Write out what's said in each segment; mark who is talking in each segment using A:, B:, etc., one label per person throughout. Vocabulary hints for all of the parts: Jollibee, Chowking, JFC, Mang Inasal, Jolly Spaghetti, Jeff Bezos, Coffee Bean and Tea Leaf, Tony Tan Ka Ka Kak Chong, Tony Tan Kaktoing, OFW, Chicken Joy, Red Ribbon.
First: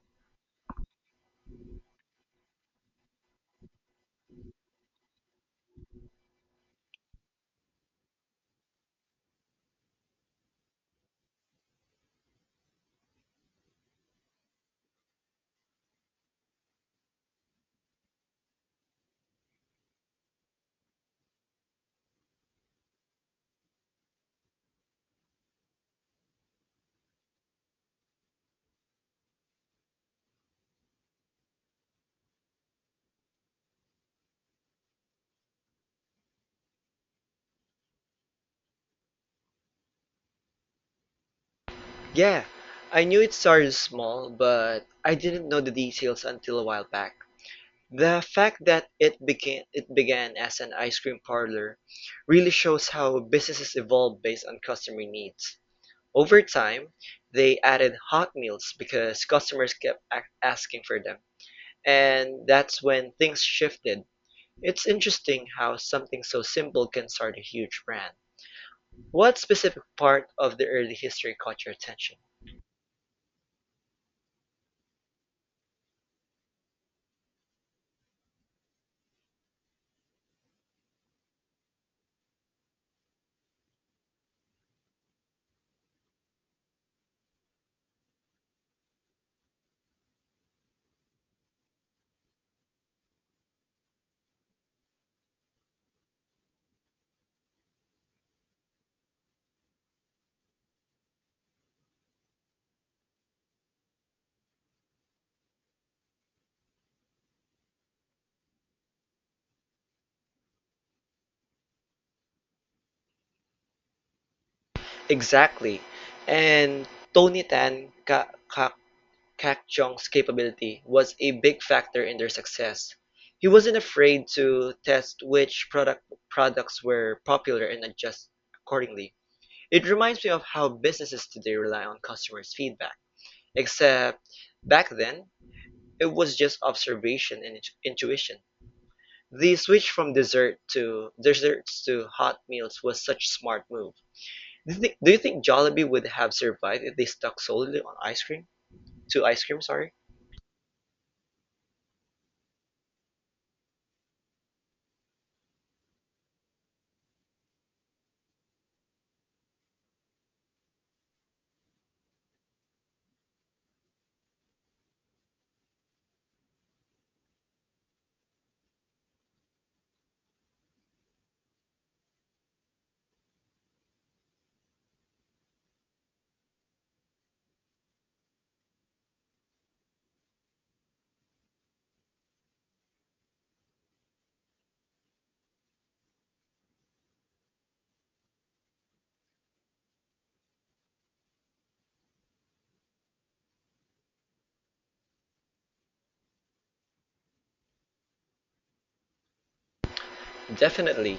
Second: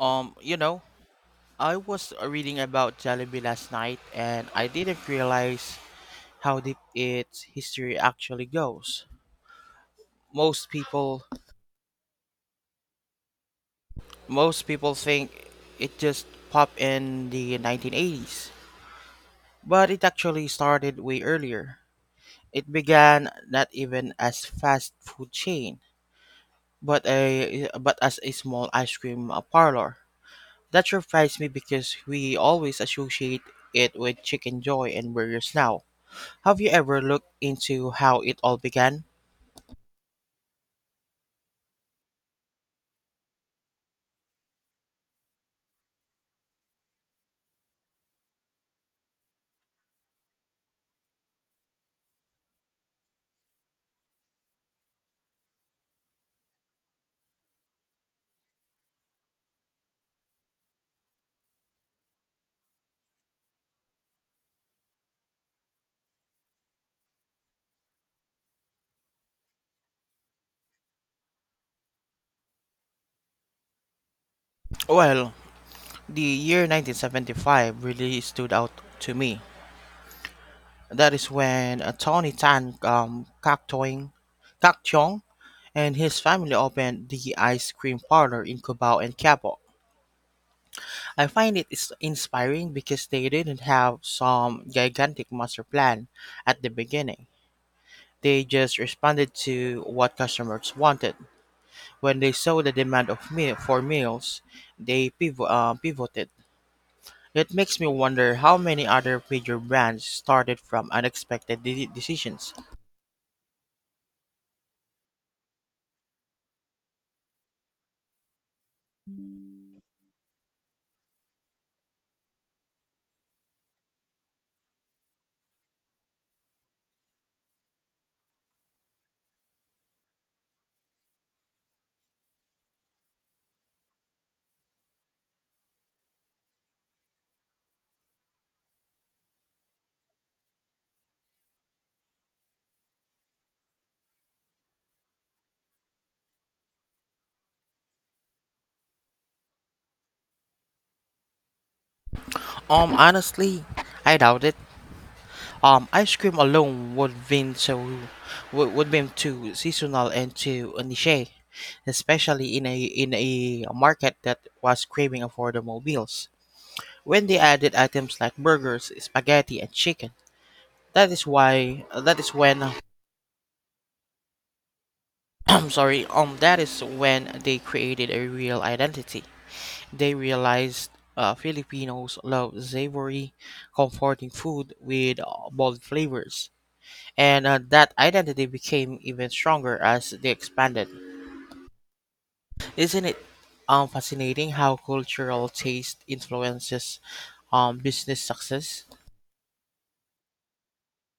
A: Um, you know, I was reading about Jollibee last night and I didn't realize how deep its history actually goes. Most people most people think it just popped in the 1980s, but it actually started way earlier. It began not even as fast food chain, but as a small ice cream parlor. That surprised me because we always associate it with Chicken Joy and burgers now. Have you ever looked into how it all began?
B: Yeah, I knew it started small, but I didn't know the details until a while back. The fact that it began as an ice cream parlor really shows how businesses evolve based on customer needs. Over time, they added hot meals because customers asking for them, and that's when things shifted. It's interesting how something so simple can start a huge brand. What specific part of the early history caught your attention?
A: Well, the year 1975 really stood out to me. That is when Tony Tan Kaktoing, Kakchong and his family opened the ice cream parlor in Cubao and Cabo. I find it is inspiring because they didn't have some gigantic master plan at the beginning. They just responded to what customers wanted. When they saw the demand of meal for meals, they pivoted. It makes me wonder how many other major brands started from unexpected decisions.
B: Exactly. And Tony Tan Ka Ka Kak Chong's capability was a big factor in their success. He wasn't afraid to test which product products were popular and adjust accordingly. It reminds me of how businesses today rely on customers' feedback. Except back then, it was just intuition. The switch from desserts to hot meals was such smart move. Do you think Jollibee would have survived if they stuck solely on ice cream, sorry?
A: Honestly, I doubt it. Ice cream alone would been so would been too seasonal and too niche, especially in a market that was craving affordable meals. When they added items like burgers, spaghetti, and chicken, that is when I'm sorry. That is when they created a real identity. They realized Filipinos love savory, comforting food with bold flavors, and that identity became even stronger as they expanded. Isn't it fascinating how cultural taste influences business success?
B: Definitely.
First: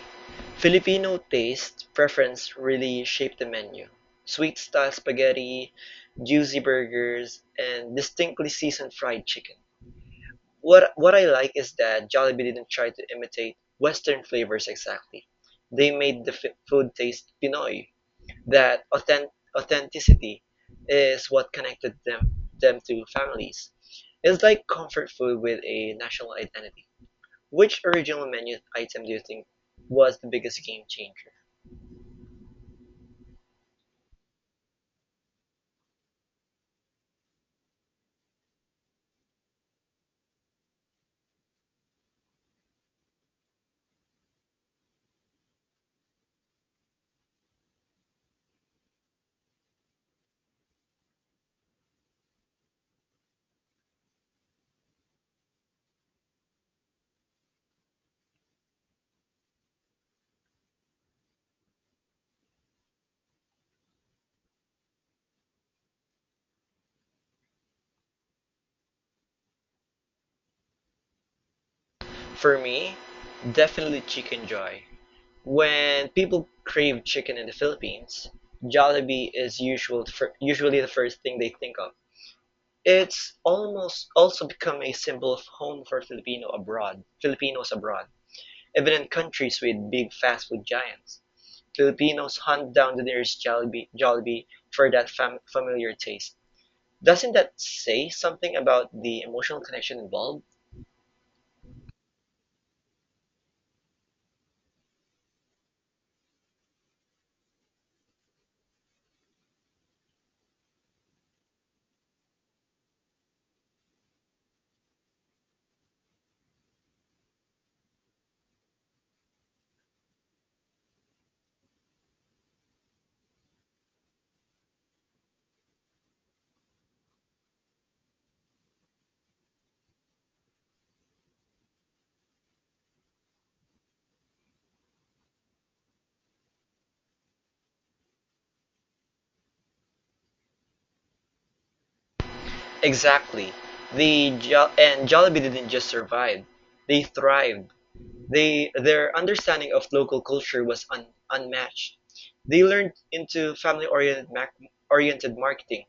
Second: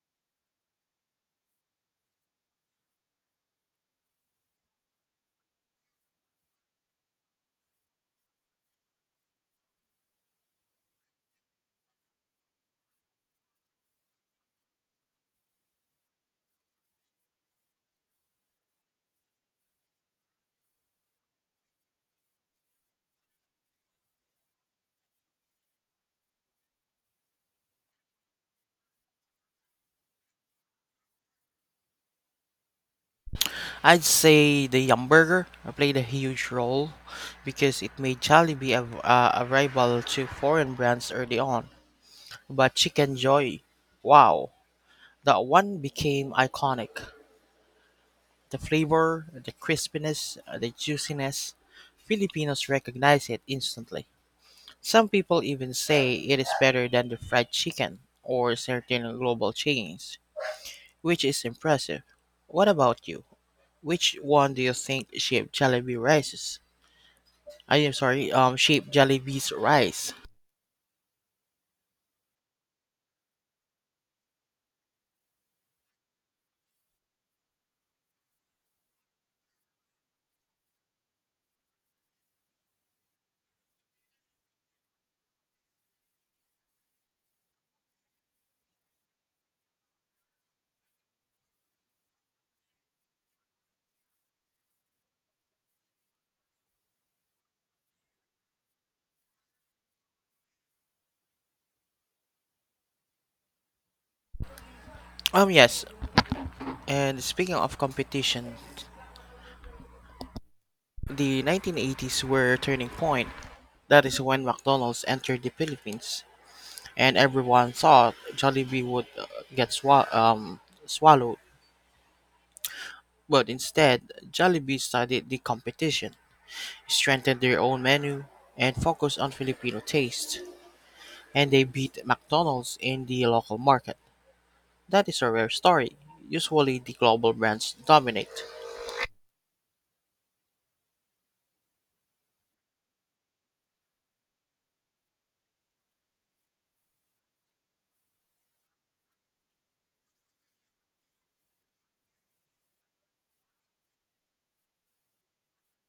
B: Filipino taste preference really shaped the menu. Sweet style spaghetti, juicy burgers, and distinctly seasoned fried chicken. What I like is that Jollibee didn't try to imitate Western flavors exactly. They made food taste Pinoy. that authen- Authenticity is what connected them to families. It's like comfort food with a national identity. Which original menu item do you think was the biggest game changer?
A: I'd say the hamburger played a huge role because it made Jollibee a rival to foreign brands early on. But Chicken Joy, wow, that one became iconic. The flavor, the crispiness, the juiciness, Filipinos recognize it instantly. Some people even say it is better than the fried chicken or certain global chains, which is impressive. What about you? Which one do you think shaped Jollibee rises? Shaped Jollibee's rise.
B: For me, definitely Chicken Joy. When people crave chicken in the Philippines, Jollibee is usually the first thing they think of. It's almost also become a symbol of home for Filipinos abroad. Even in countries with big fast food giants, Filipinos hunt down the nearest Jollibee for familiar taste. Doesn't that say something about the emotional connection involved?
A: Yes, and speaking of competition, the 1980s were a turning point. That is when McDonald's entered the Philippines. And everyone thought Jollibee would get swa- um, swallowed. But instead, Jollibee studied the competition, strengthened their own menu, and focused on Filipino taste. And they beat McDonald's in the local market. That is a rare story. Usually, the global brands dominate.
B: Exactly. The jo- and Jollibee didn't just survive; they thrived. They Their understanding of local culture was unmatched. They learned into oriented marketing,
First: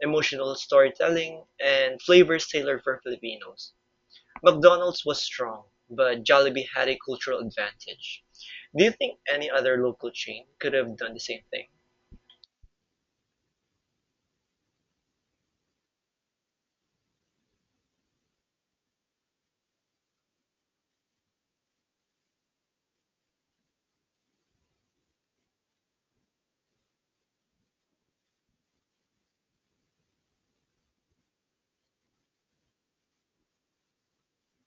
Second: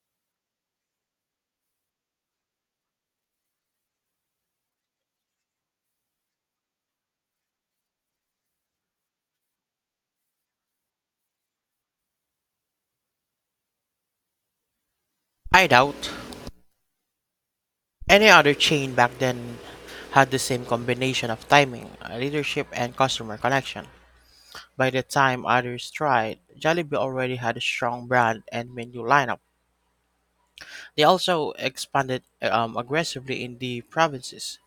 B: emotional storytelling, and flavors tailored for Filipinos. McDonald's was strong, but Jollibee had a cultural advantage. Do you think any other local chain could have done the same thing?
A: I doubt any other chain back then had the same combination of timing, leadership, and customer connection. By the time others tried, Jollibee already had a strong brand and menu lineup. They also expanded aggressively in the provinces,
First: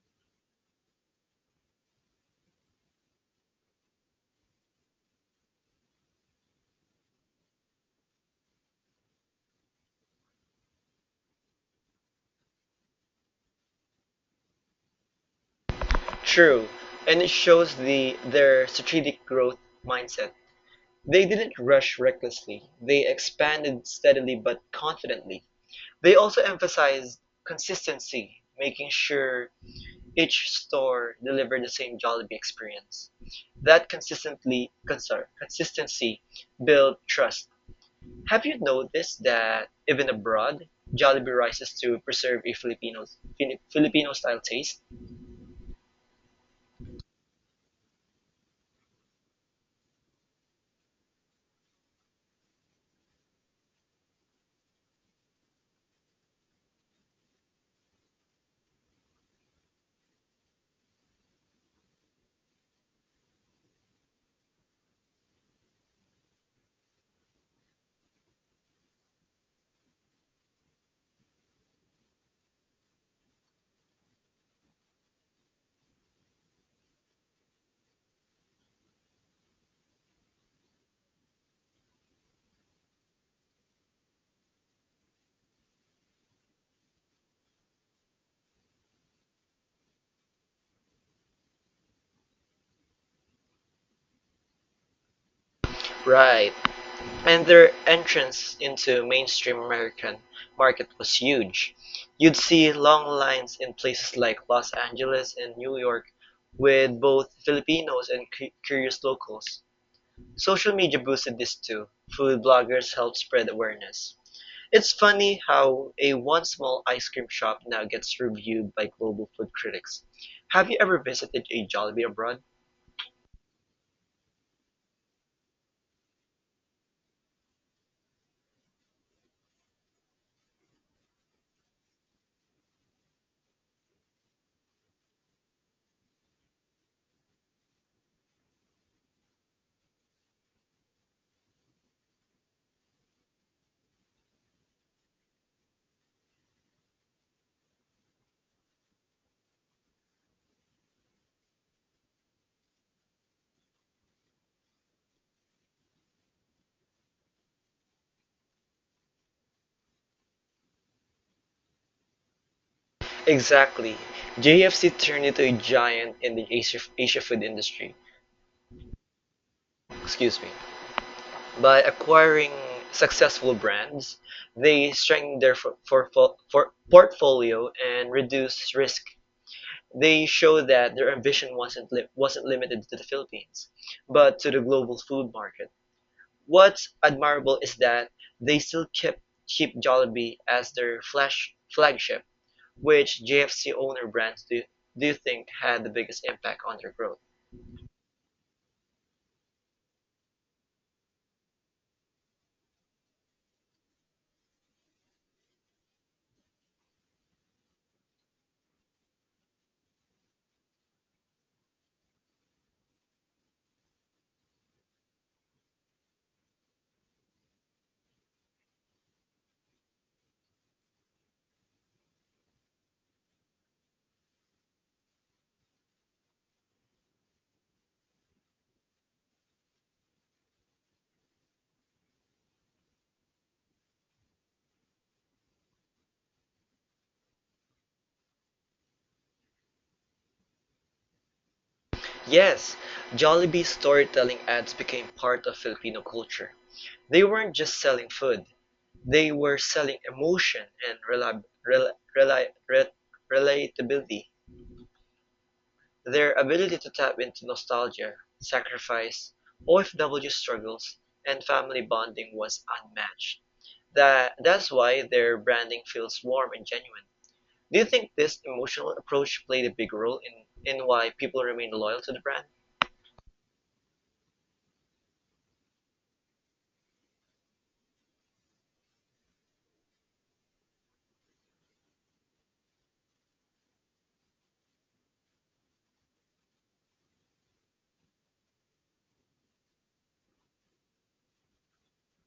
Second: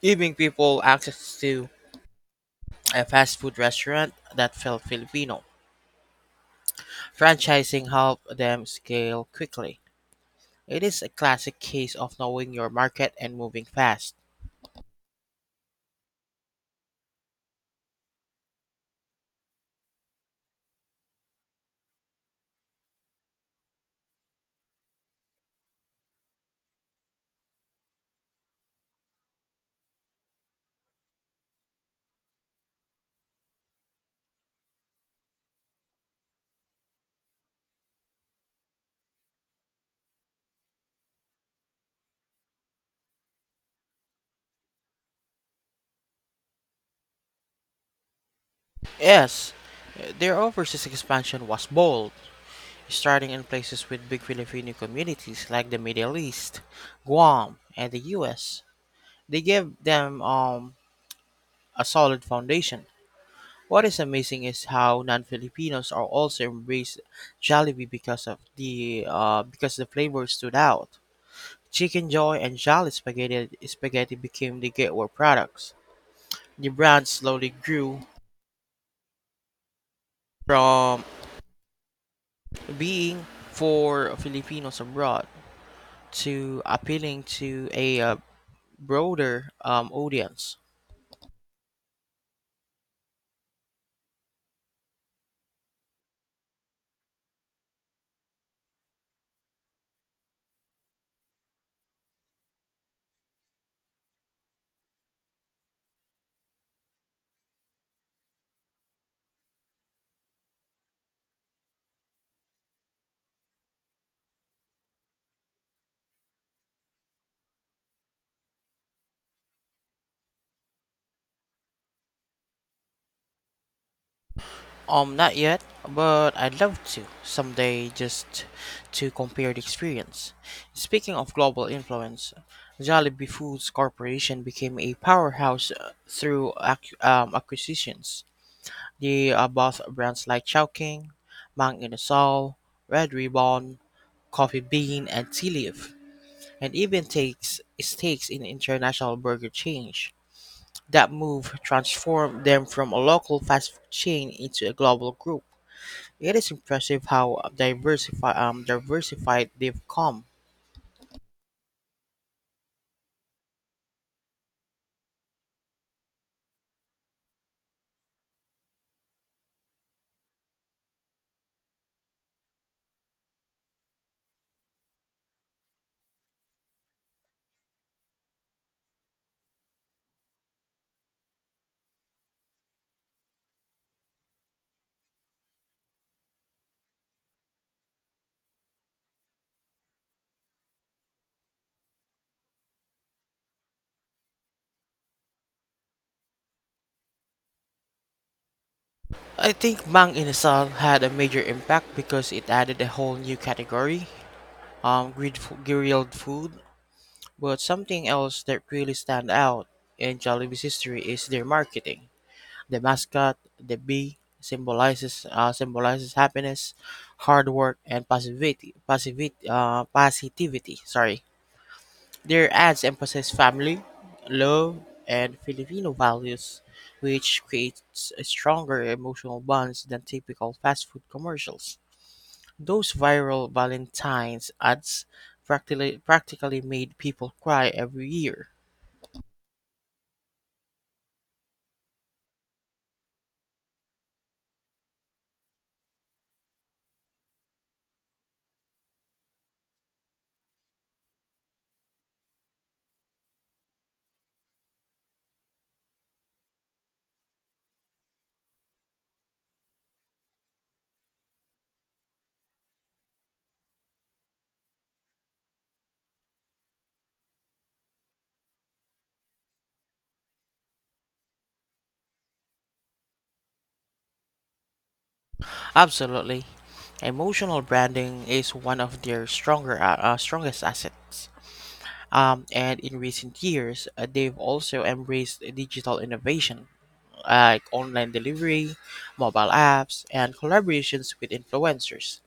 A: giving people access to a fast food restaurant that felt Filipino. Franchising helped them scale quickly. It is a classic case of knowing your market and moving fast.
B: True, and it shows their strategic growth mindset. They didn't rush recklessly. They expanded steadily but confidently. They also emphasized consistency, making sure each store delivered the same Jollibee experience. That consistency built trust. Have you noticed that even abroad, Jollibee rises to preserve a Filipino style taste?
A: Yes, their overseas expansion was bold, starting in places with big Filipino communities like the Middle East, Guam, and the US. They give them a solid foundation. What is amazing is how non-Filipinos are also embraced Jollibee because of the because the flavor stood out. Chicken Joy and Jolly Spaghetti became the gateway products. The brand slowly grew from being for Filipinos abroad to appealing to a broader audience.
B: Right. And their entrance into mainstream American market was huge. You'd see long lines in places like Los Angeles and New York with both Filipinos and curious locals. Social media boosted this too. Food bloggers helped spread awareness. It's funny how a once small ice cream shop now gets reviewed by global food critics. Have you ever visited a Jollibee abroad?
A: Not yet, but I'd love to someday just to compare the experience. Speaking of global influence, Jollibee Foods Corporation became a powerhouse through acquisitions. They bought brands like Chowking, Mang Inasal, Red Ribbon, Coffee Bean, and Tea Leaf, and even takes stakes in international burger chains. That move transformed them from a local fast food chain into a global group. It is impressive how diversified they've come.
B: Exactly. JFC turned into a giant in the Asia food industry. Excuse me. By acquiring successful brands, they strengthen their for portfolio and reduce risk. They show that their ambition wasn't limited to the Philippines, but to the global food market. What's admirable is that they still kept keep Jollibee as their flash flagship. Which JFC owner brands do you think had the biggest impact on their growth?
A: I think Mang Inasal had a major impact because it added a whole new category, grilled food. But something else that really stand out in Jollibee's history is their marketing. The mascot, the bee, symbolizes happiness, hard work, and positivity. Sorry. Their ads emphasize family, love, and Filipino values, which creates a stronger emotional bonds than typical fast food commercials. Those viral Valentine's ads practically made people cry every year.
B: Yes, Jollibee's storytelling ads became part of Filipino culture. They weren't just selling food, they were selling emotion and rela- rela- re- relatability. Their ability to tap into nostalgia, sacrifice, OFW struggles, and family bonding was unmatched. That's why their branding feels warm and genuine. Do you think this emotional approach played a big role in why people remain loyal to the brand?
A: Absolutely. Emotional branding is one of their strongest assets. And in recent years, they've also embraced digital innovation like online delivery, mobile apps, and collaborations with influencers.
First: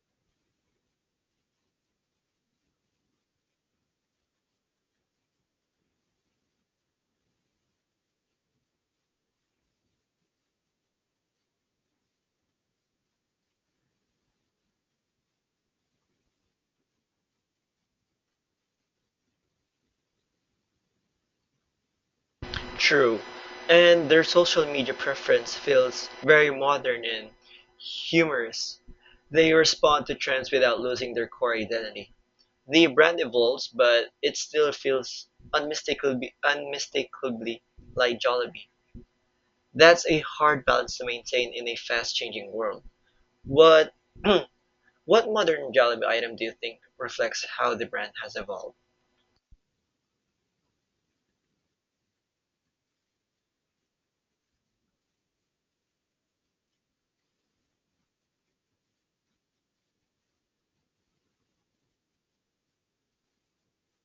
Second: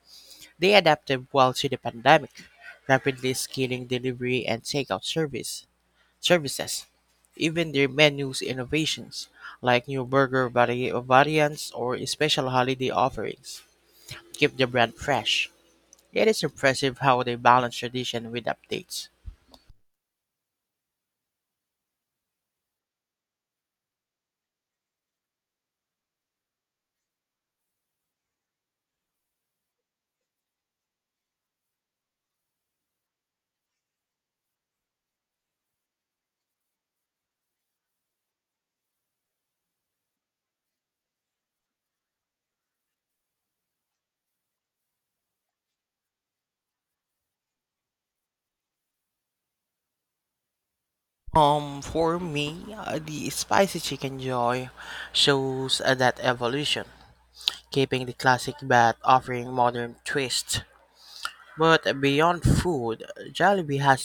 A: They adapted well to the pandemic, rapidly scaling delivery and takeout service services. Even their menus innovations, like new variants or special holiday offerings, keep the brand fresh. It is impressive how they balance tradition with updates.
B: True. And their social media preference feels very modern and humorous. They respond to trends without losing their core identity. The brand evolves, but it still feels unmistakably like Jollibee. That's a hard balance to maintain in a fast-changing world. What what modern Jollibee item do you think reflects how the brand has evolved?
A: For me, the spicy chicken joy shows that evolution, keeping the classic but offering modern twists. But beyond food, Jollibee has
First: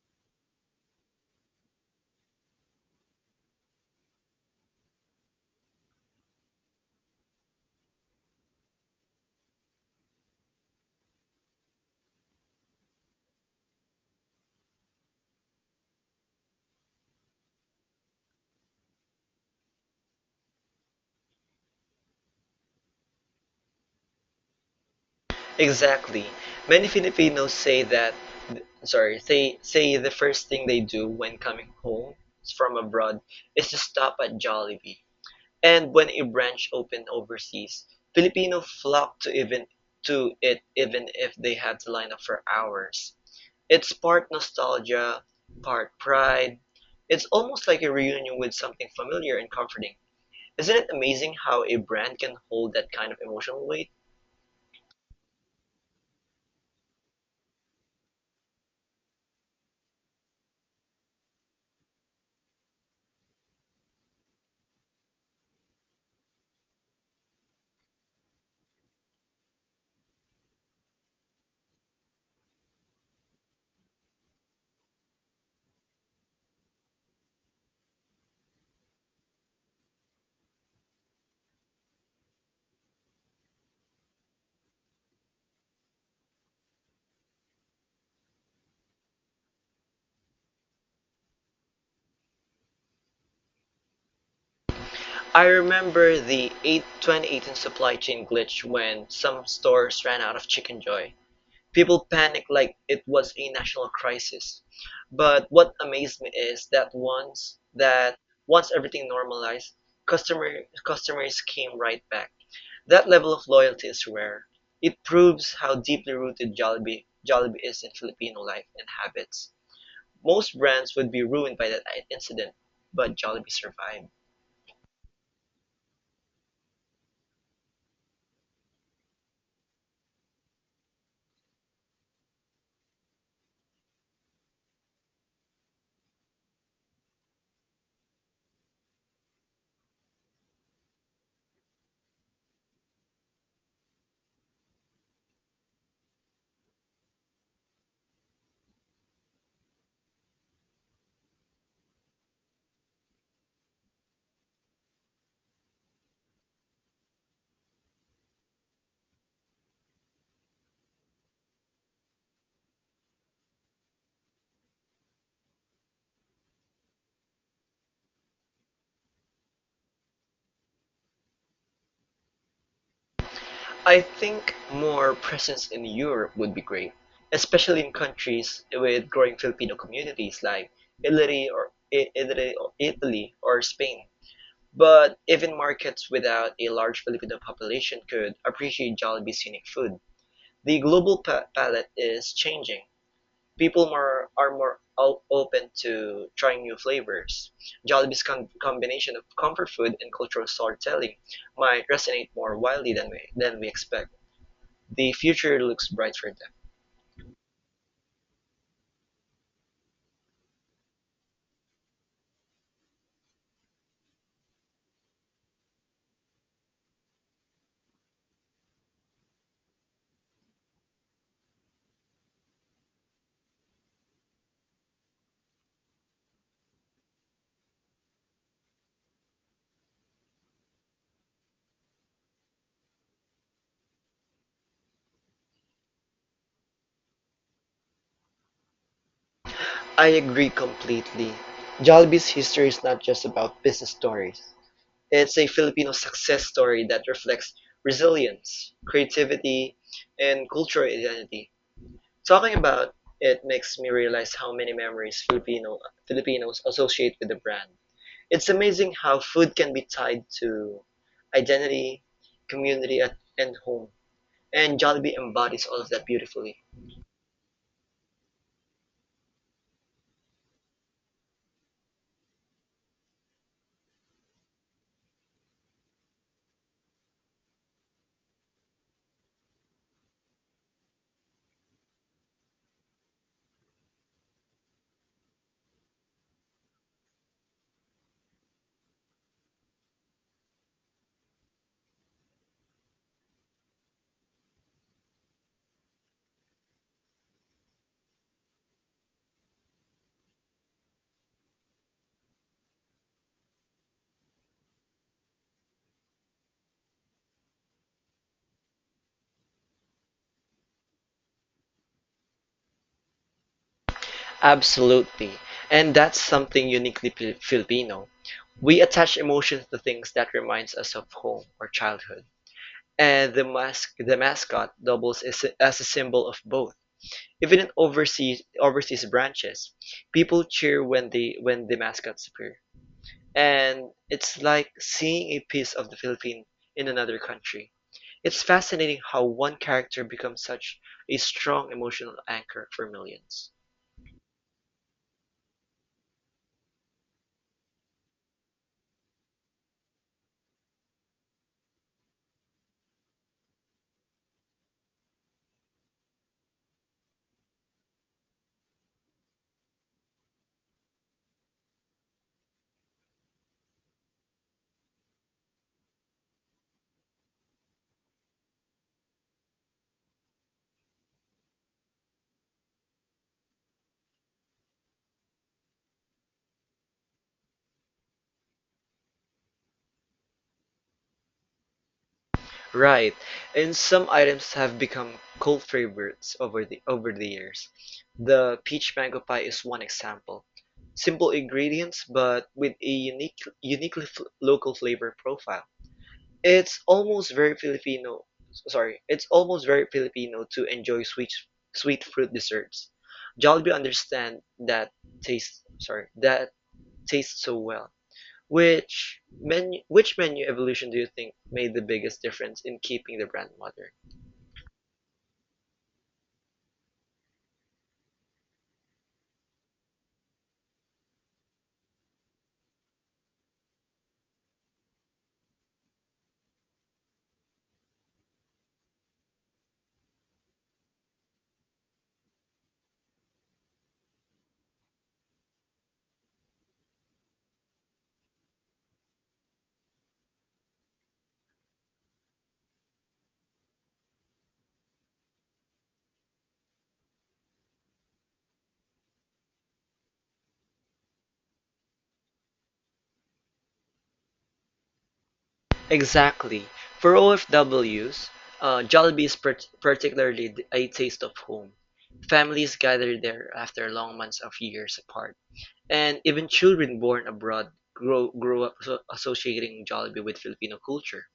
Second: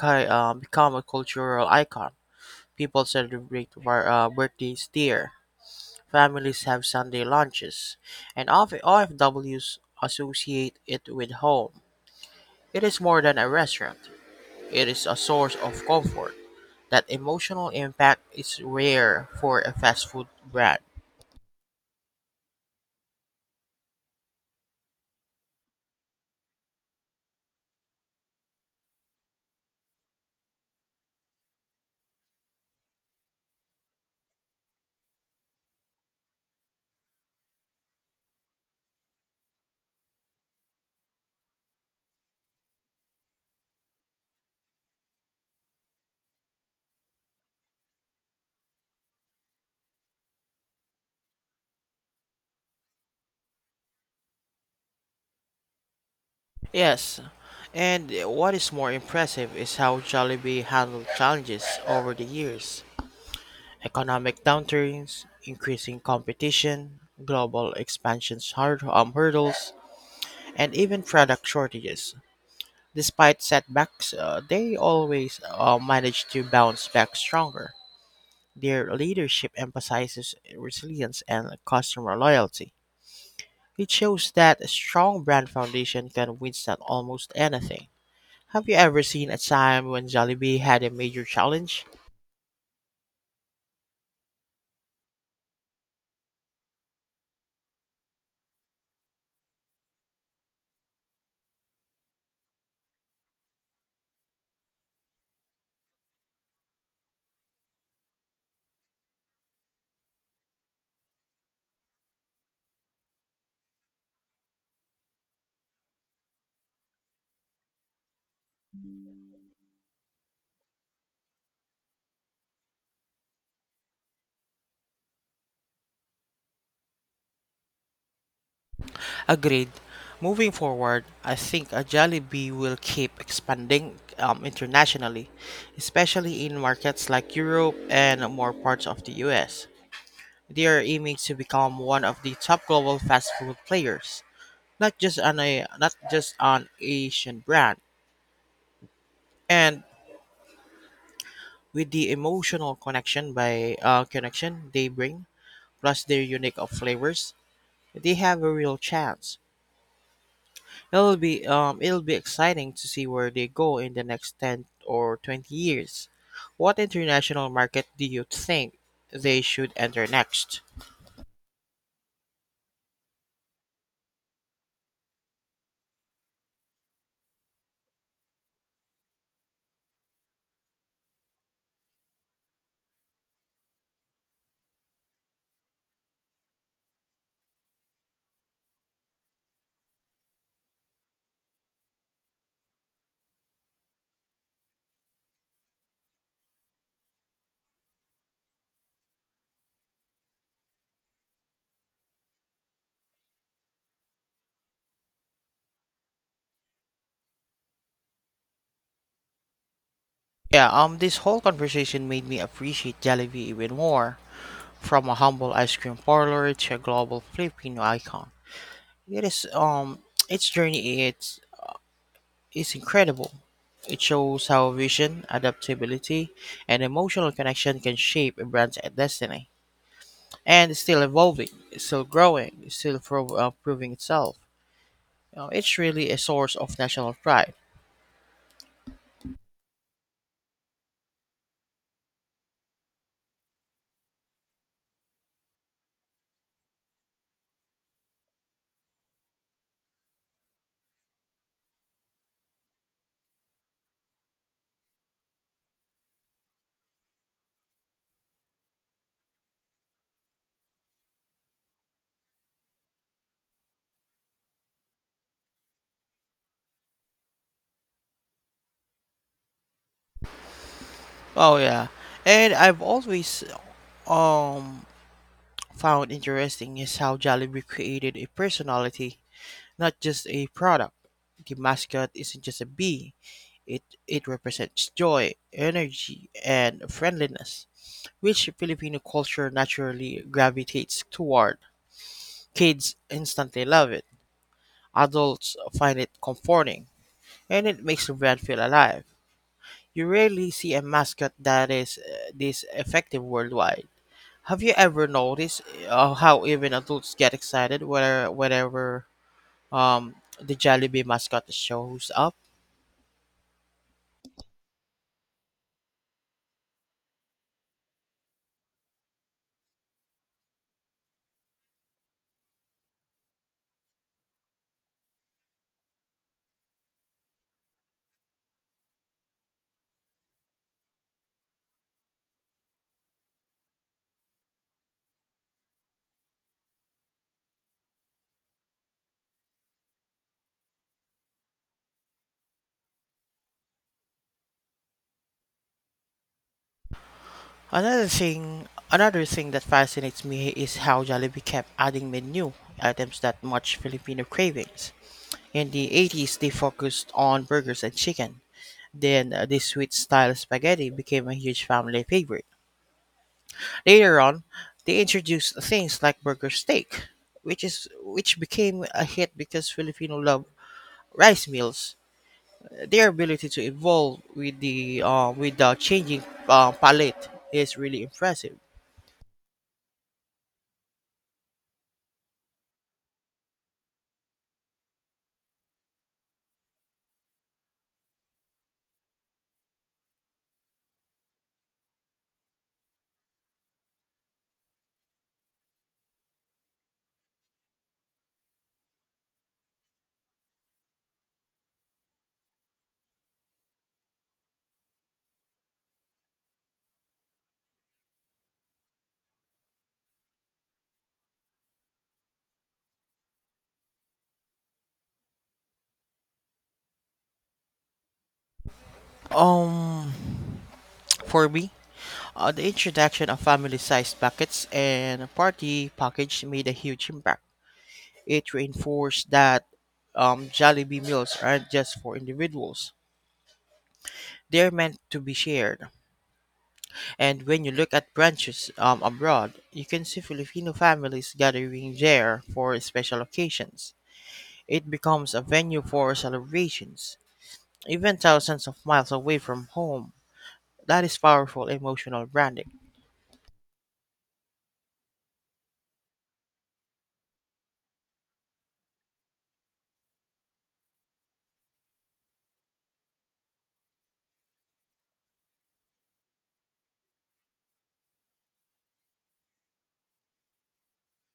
A: become a cultural icon. People celebrate birthdays there, families have Sunday lunches, and OFWs associate it with home. It is more than a restaurant, it is a source of comfort. That emotional impact is rare for a fast food brand.
B: Exactly. Many Filipinos say that sorry, say say the first thing they do when coming home from abroad is to stop at Jollibee. And when a branch opened overseas, Filipino flocked to it even if they had to line up for hours. It's part nostalgia, part pride. It's almost like a reunion with something familiar and comforting. Isn't it amazing how a brand can hold that kind of emotional weight?
A: Yes, and what is more impressive is how Jollibee handled challenges over the years. Economic downturns, increasing competition, hurdles, and even product shortages. Despite setbacks, they always manage to bounce back stronger. Their leadership emphasizes resilience and customer loyalty. It shows that a strong brand foundation can withstand almost anything. Have you ever seen a time when Jollibee had a major challenge?
B: I remember the 2018 supply chain glitch when some stores ran out of Chicken Joy. People panicked like it was a national crisis. But what amazed me is that once everything normalized, customers came right back. That level of loyalty is rare. It proves how deeply rooted Jollibee is in Filipino life and habits. Most brands would be ruined by that incident, but Jollibee survived.
A: Agreed. Moving forward, I think a Jollibee will keep expanding internationally, especially in markets like Europe and more parts of the US. They are aiming to become one of the top global fast food players, not just an Asian brand. And with the emotional connection by connection they bring, plus their unique of flavors, they have a real chance. It'll be exciting to see where they go in the next 10 or 20 years. What international market do you think they should enter next?
B: I think more presence in Europe would be great, especially in countries with growing Filipino communities like Italy or I- Italy or Italy or Spain. But even markets without a large Filipino population could appreciate Jollibee's unique food. The global palette is changing. People more are more open to trying new flavors. Jollibee's combination of comfort food and cultural storytelling might resonate more widely than we expect. The future looks bright for them.
A: Yeah, this whole conversation made me appreciate Jollibee even more. From a humble ice cream parlor to a global Filipino icon. It is its journey it's is incredible. It shows how vision, adaptability, and emotional connection can shape a brand's destiny. And it's still evolving, it's still growing, it's still proving itself. You know, it's really a source of national pride.
B: I agree completely. Jollibee history is not just about business stories. It's a Filipino success story that reflects resilience, creativity, and cultural identity. Talking about it makes me realize how many memories Filipinos associate with the brand. It's amazing how food can be tied to identity, community, and home. And Jollibee embodies all of that beautifully.
A: Oh yeah, and I've always um found interesting is how Jollibee created a personality, not just a product. The mascot isn't just a bee; it represents joy, energy, and friendliness, which Filipino culture naturally gravitates toward. Kids instantly love it. Adults find it comforting and it makes the brand feel alive. You rarely see a mascot that is this effective worldwide. Have you ever noticed how even adults get excited whenever the Jollibee mascot shows up?
B: Absolutely. And that's something uniquely Filipino. We attach emotions to things that reminds us of home or childhood. And the mascot doubles as as a symbol of both. Even in overseas branches, people cheer when the mascots appear. And it's like seeing a piece of the Philippine in another country. It's fascinating how one character becomes such a strong emotional anchor for millions.
A: Another thing that fascinates me is how Jollibee kept adding menu items that match Filipino cravings. In the 80s, they focused on burgers and chicken. Then the sweet style spaghetti became a huge family favorite. Later on, they introduced things like burger steak, which became a hit because Filipino love rice meals. Their ability to evolve with the changing palate is really impressive.
B: Right, and some items have become cult favorites over the years. The peach mango pie is one example. Simple ingredients, but with a uniquely f local flavor profile. It's almost very Filipino. Sorry, it's almost very Filipino to enjoy sweet fruit desserts. Jollibee understand that taste. Sorry, that tastes so well. Which menu? Which menu evolution do you think made the biggest difference in keeping the brand modern?
A: Um, for me, the introduction of family-sized packets and party package made a huge impact. It reinforced that Jollibee meals aren't just for individuals; they're meant to be shared. And when you look at branches abroad, you can see Filipino families gathering there for special occasions. It becomes a venue for celebrations, even thousands of miles away from home. That is powerful emotional branding.
B: Exactly. For OFWs, Jollibee is particularly a taste of home. Families gather there after long months of years apart. And even children born abroad grow up associating Jollibee with Filipino culture.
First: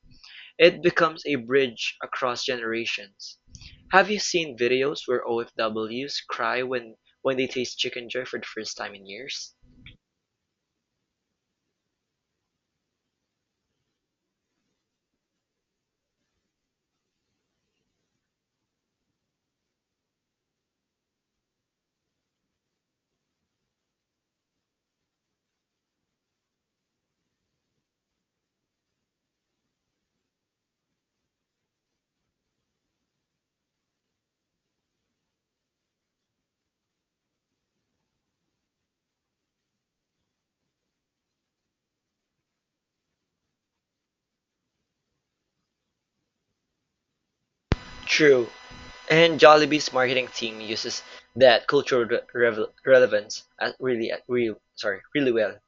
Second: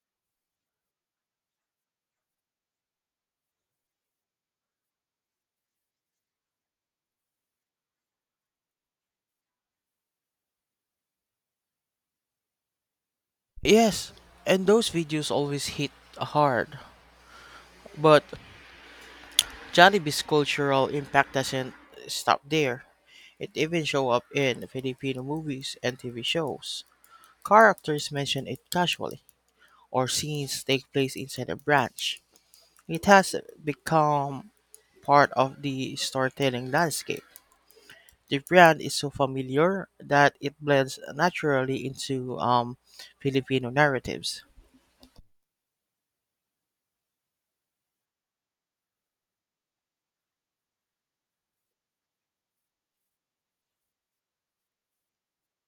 B: It becomes a bridge across generations. Have you seen videos where OFWs cry when they taste Chicken Joy for the first time in years?
A: Yes, and those videos always hit hard. But Jollibee's cultural impact doesn't stop there. It even show up in Filipino movies and TV shows. Characters mention it casually or scenes take place inside a branch. It has become part of the storytelling landscape. The brand is so familiar that it blends naturally into Filipino narratives.
B: True. And Jollibee's marketing team uses that cultural re- revel- relevance as really, at real, sorry, really well.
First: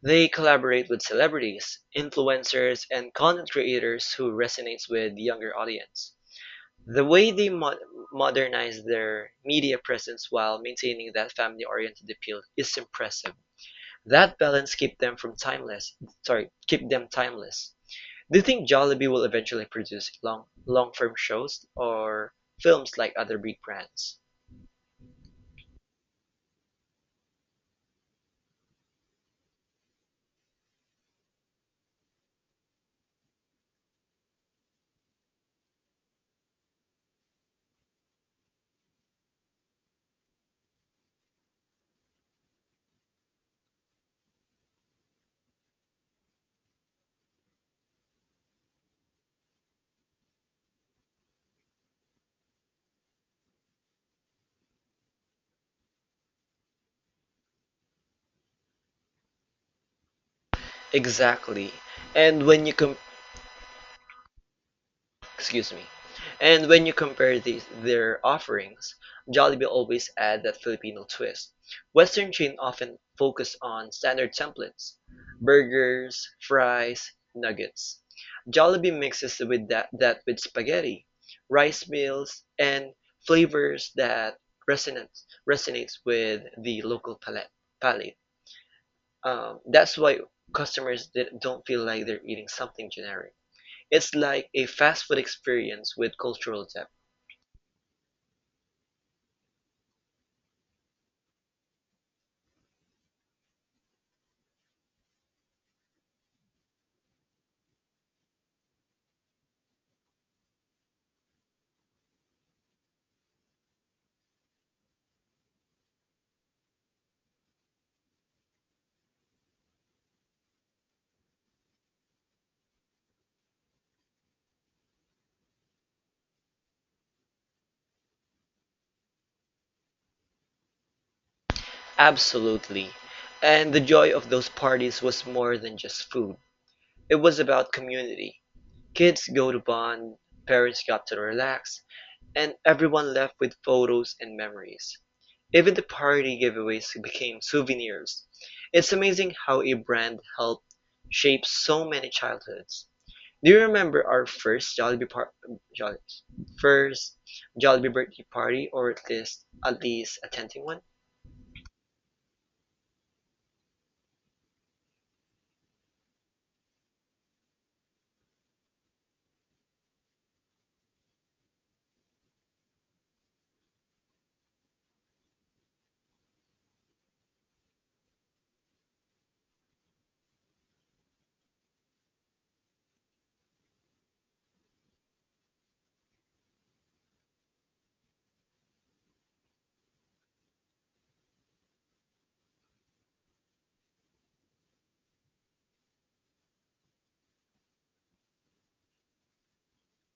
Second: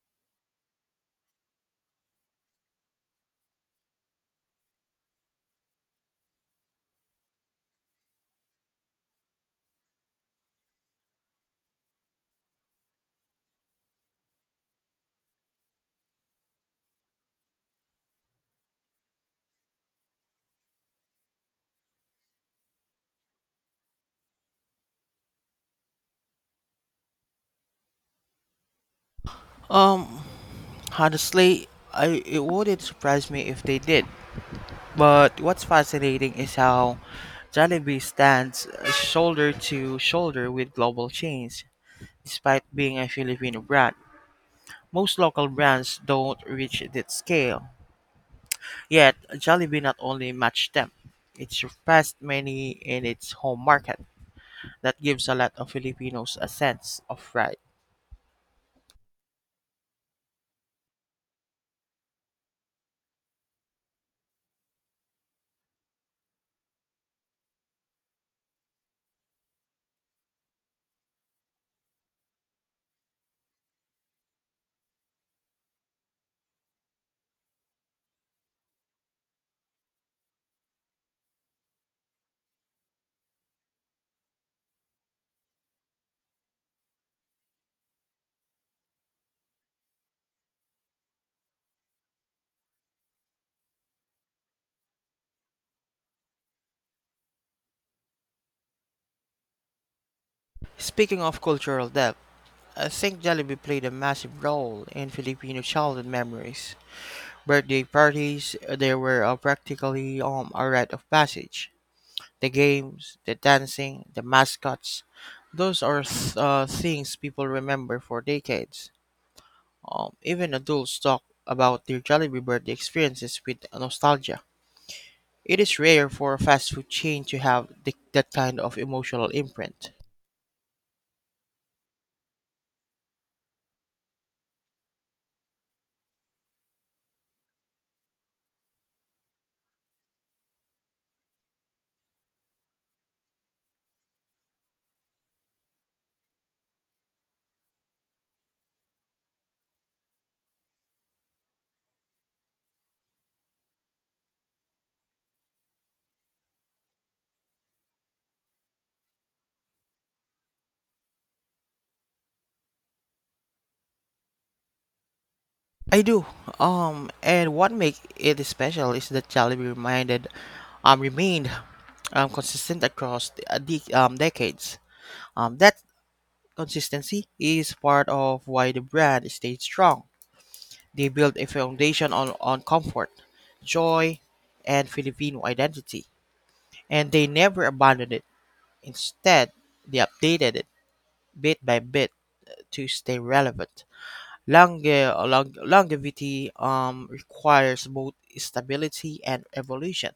B: They collaborate with celebrities, influencers, and content creators who resonates with the younger audience. The way they modernized their media presence while maintaining that family-oriented appeal is impressive. That balance kept them from timeless. Sorry, keep them timeless. Do you think Jollibee will eventually produce long-form shows or films like other big brands?
A: Um, Honestly, I it wouldn't surprise me if they did. But what's fascinating is how Jollibee stands shoulder to shoulder with global chains, despite being a Filipino brand. Most local brands don't reach that scale. Yet Jollibee not only matched them, it surpassed many in its home market. That gives a lot of Filipinos a sense of pride.
B: Exactly. And when you compare excuse me. And when you compare these, their offerings, Jollibee always add that Filipino twist. Western chain often focus on standard templates, burgers, fries, nuggets. Jollibee mixes with that with spaghetti, rice meals, and flavors that resonates with the local palate. That's why customers don't feel like they're eating something generic. It's like a fast food experience with cultural depth.
A: Speaking of cultural depth, I think Jollibee played a massive role in Filipino childhood memories. Birthday parties, they were practically a rite of passage. The games, the dancing, the mascots, those are things people remember for decades. Even adults talk about their Jollibee birthday experiences with nostalgia. It is rare for a fast food chain to have that kind of emotional imprint.
B: Absolutely. And the joy of those parties was more than just food. It was about community. Kids go to bond, parents got to relax, and everyone left with photos and memories. Even the party giveaways became souvenirs. It's amazing how a brand helped shape so many childhoods. Do you remember our Jolli- first Jollibee birthday party, or at least attending one?
A: I do. And what makes it special is that remained consistent across the decades. That consistency is part of why the brand stayed strong. They built a foundation on comfort, joy, and Filipino identity. And they never abandoned it. Instead, they updated it bit by bit to stay relevant. Longevity requires both stability and evolution.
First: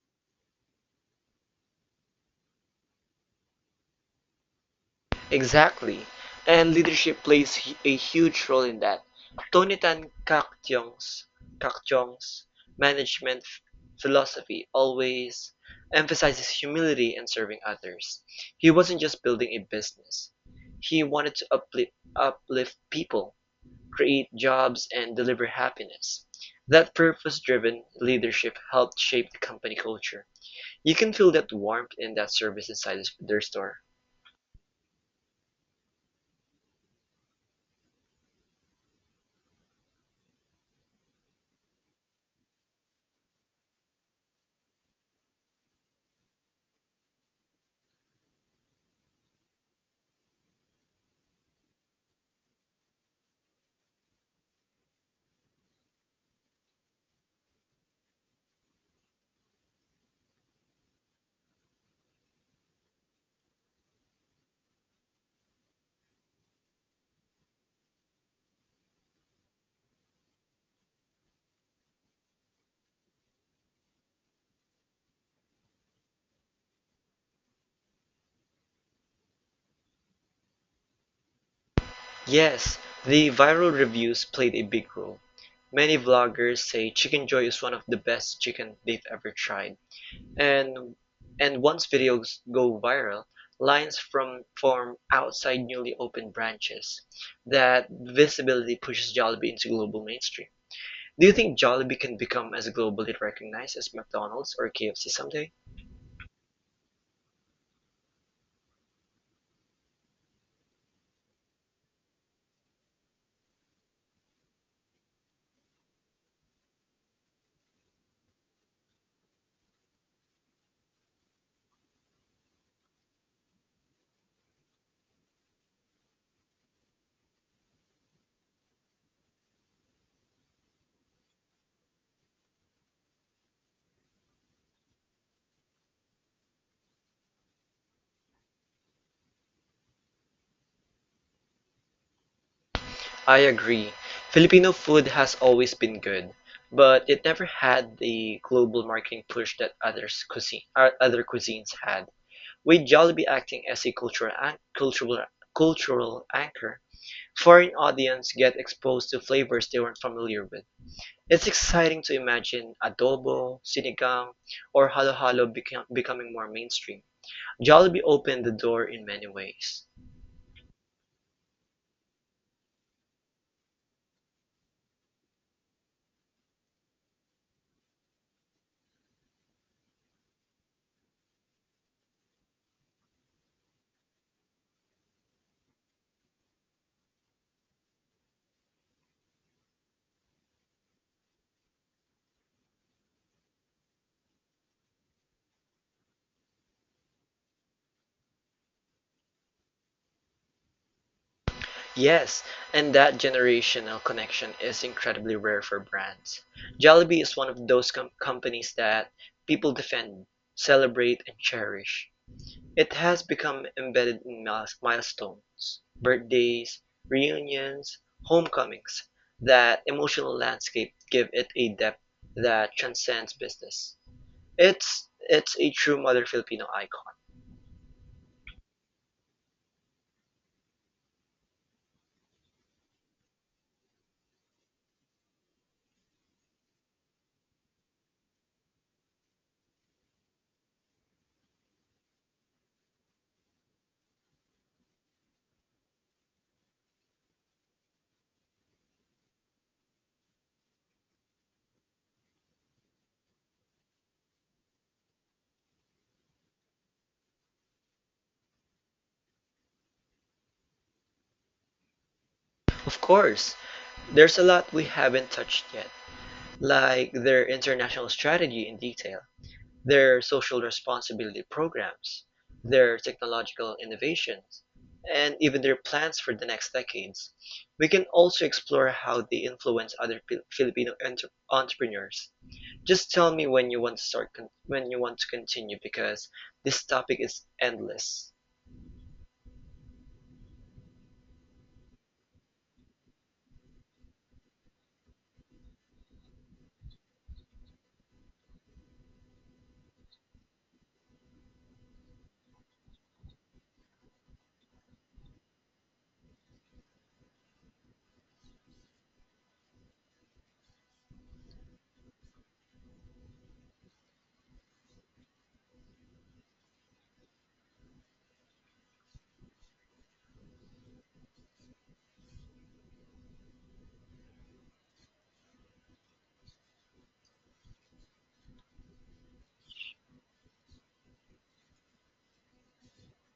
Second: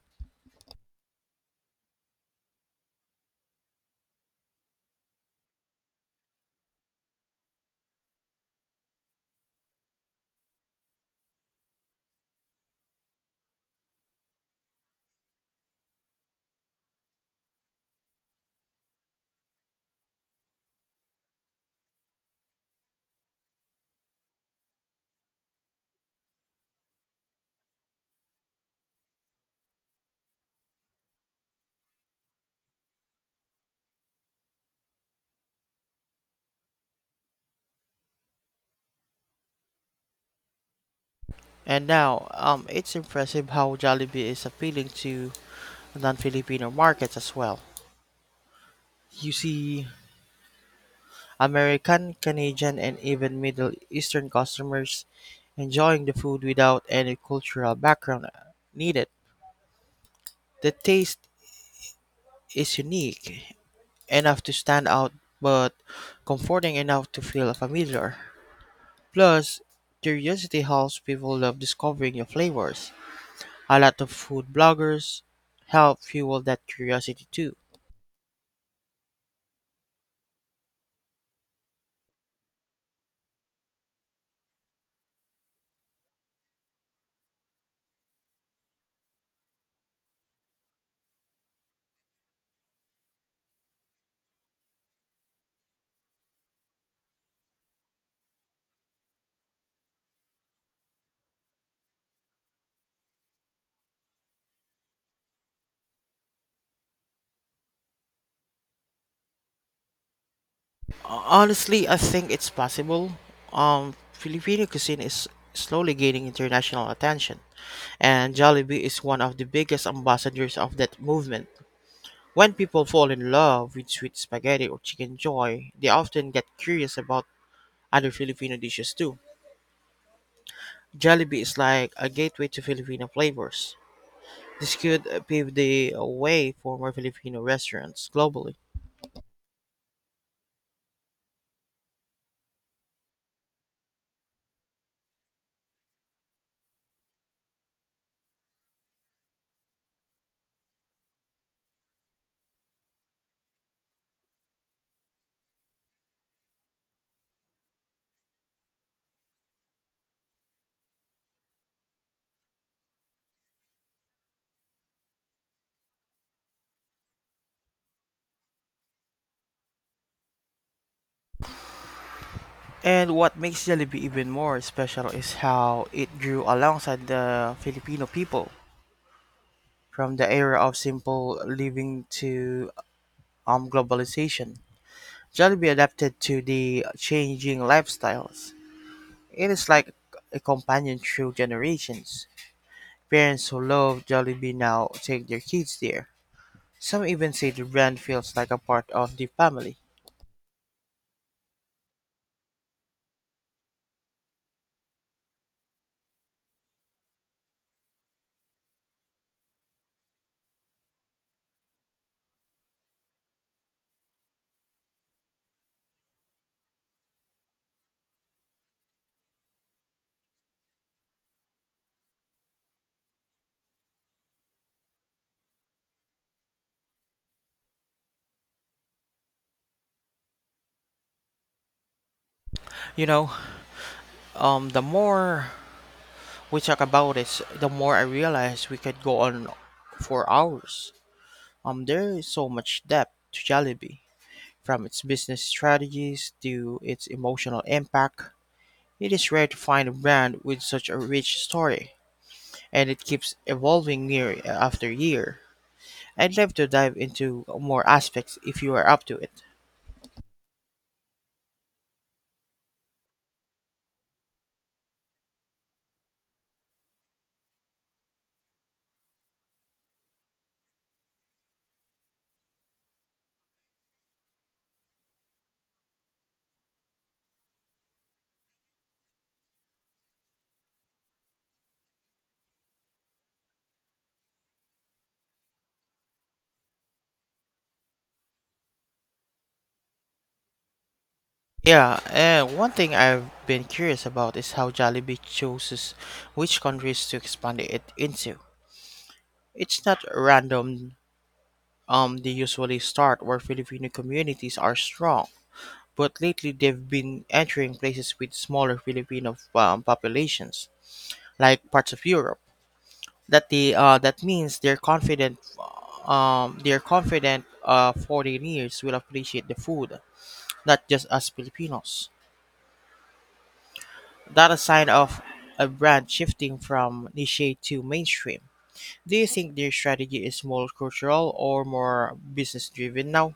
B: Exactly. And leadership plays a huge role in that. Tony Tan Kakjong's management philosophy always emphasizes humility and serving others. He wasn't just building a business; he wanted to uplift people, create jobs and deliver happiness. That purpose-driven leadership helped shape the company culture. You can feel that warmth and that service inside their store.
A: And now, it's impressive how Jollibee is appealing to non-Filipino markets as well. You see American, Canadian, and even Middle Eastern customers enjoying the food without any cultural background needed. The taste is unique enough to stand out, but comforting enough to feel familiar. Plus, curiosity helps people love discovering new flavors. A lot of food bloggers help fuel that curiosity too.
B: Yes, the viral reviews played a big role. Many vloggers say Chicken Joy is one of the best chicken they've ever tried. And once videos go viral, lines from form outside newly opened branches. That visibility pushes Jollibee into global mainstream. Do you think Jollibee can become as globally recognized as McDonald's or KFC someday?
A: Honestly, I think it's possible. Filipino cuisine is slowly gaining international attention, and Jollibee is one of the biggest ambassadors of that movement. When people fall in love with sweet spaghetti or chicken joy, they often get curious about other Filipino dishes too. Jollibee is like a gateway to Filipino flavors. This could pave the way for more Filipino restaurants globally.
B: I agree. Filipino food has always been good, but it never had the global marketing push that other cuisines had. With Jollibee acting as a cultural an- cultural cultural anchor, foreign audience get exposed to flavors they weren't familiar with. It's exciting to imagine adobo, sinigang, or becoming more mainstream. Jollibee opened the door in many ways.
A: And what makes Jollibee even more special is how it grew alongside the Filipino people from the era of simple living to globalization. Jollibee adapted to the changing lifestyles. It is like a companion through generations. Parents who love Jollibee now take their kids there. Some even say the brand feels like a part of the family.
B: Yes, and that generational connection is incredibly rare for brands. Jollibee is one of those companies that people defend, celebrate, and cherish. It has become embedded in milestones, birthdays, reunions, homecomings. That emotional landscape give it a depth that transcends business. It's a true mother Filipino icon.
A: You know, the more we talk about this, the more I realize we could go on for hours. There is so much depth to Jollibee, from its business strategies to its emotional impact. It is rare to find a brand with such a rich story, and it keeps evolving year after year. I'd love to dive into more aspects if you are up to it.
B: Of course, there's a lot we haven't touched yet, like their international strategy in detail, their social responsibility programs, their technological innovations, and even their plans for the next decades. We can also explore how they influence other Filipino entrepreneurs. Just tell me when you want to when you want to continue because this topic is endless.
A: Yeah, and one thing I've been curious about is how Jollibee chooses which countries to expand it into. It's not random. They usually start where Filipino communities are strong, but lately they've been entering places with smaller Filipino populations, like parts of Europe. That means they're confident. Foreigners will appreciate the food, not just us Filipinos. That a sign of a brand shifting from niche to mainstream. Do you think their strategy is more cultural or more business driven now?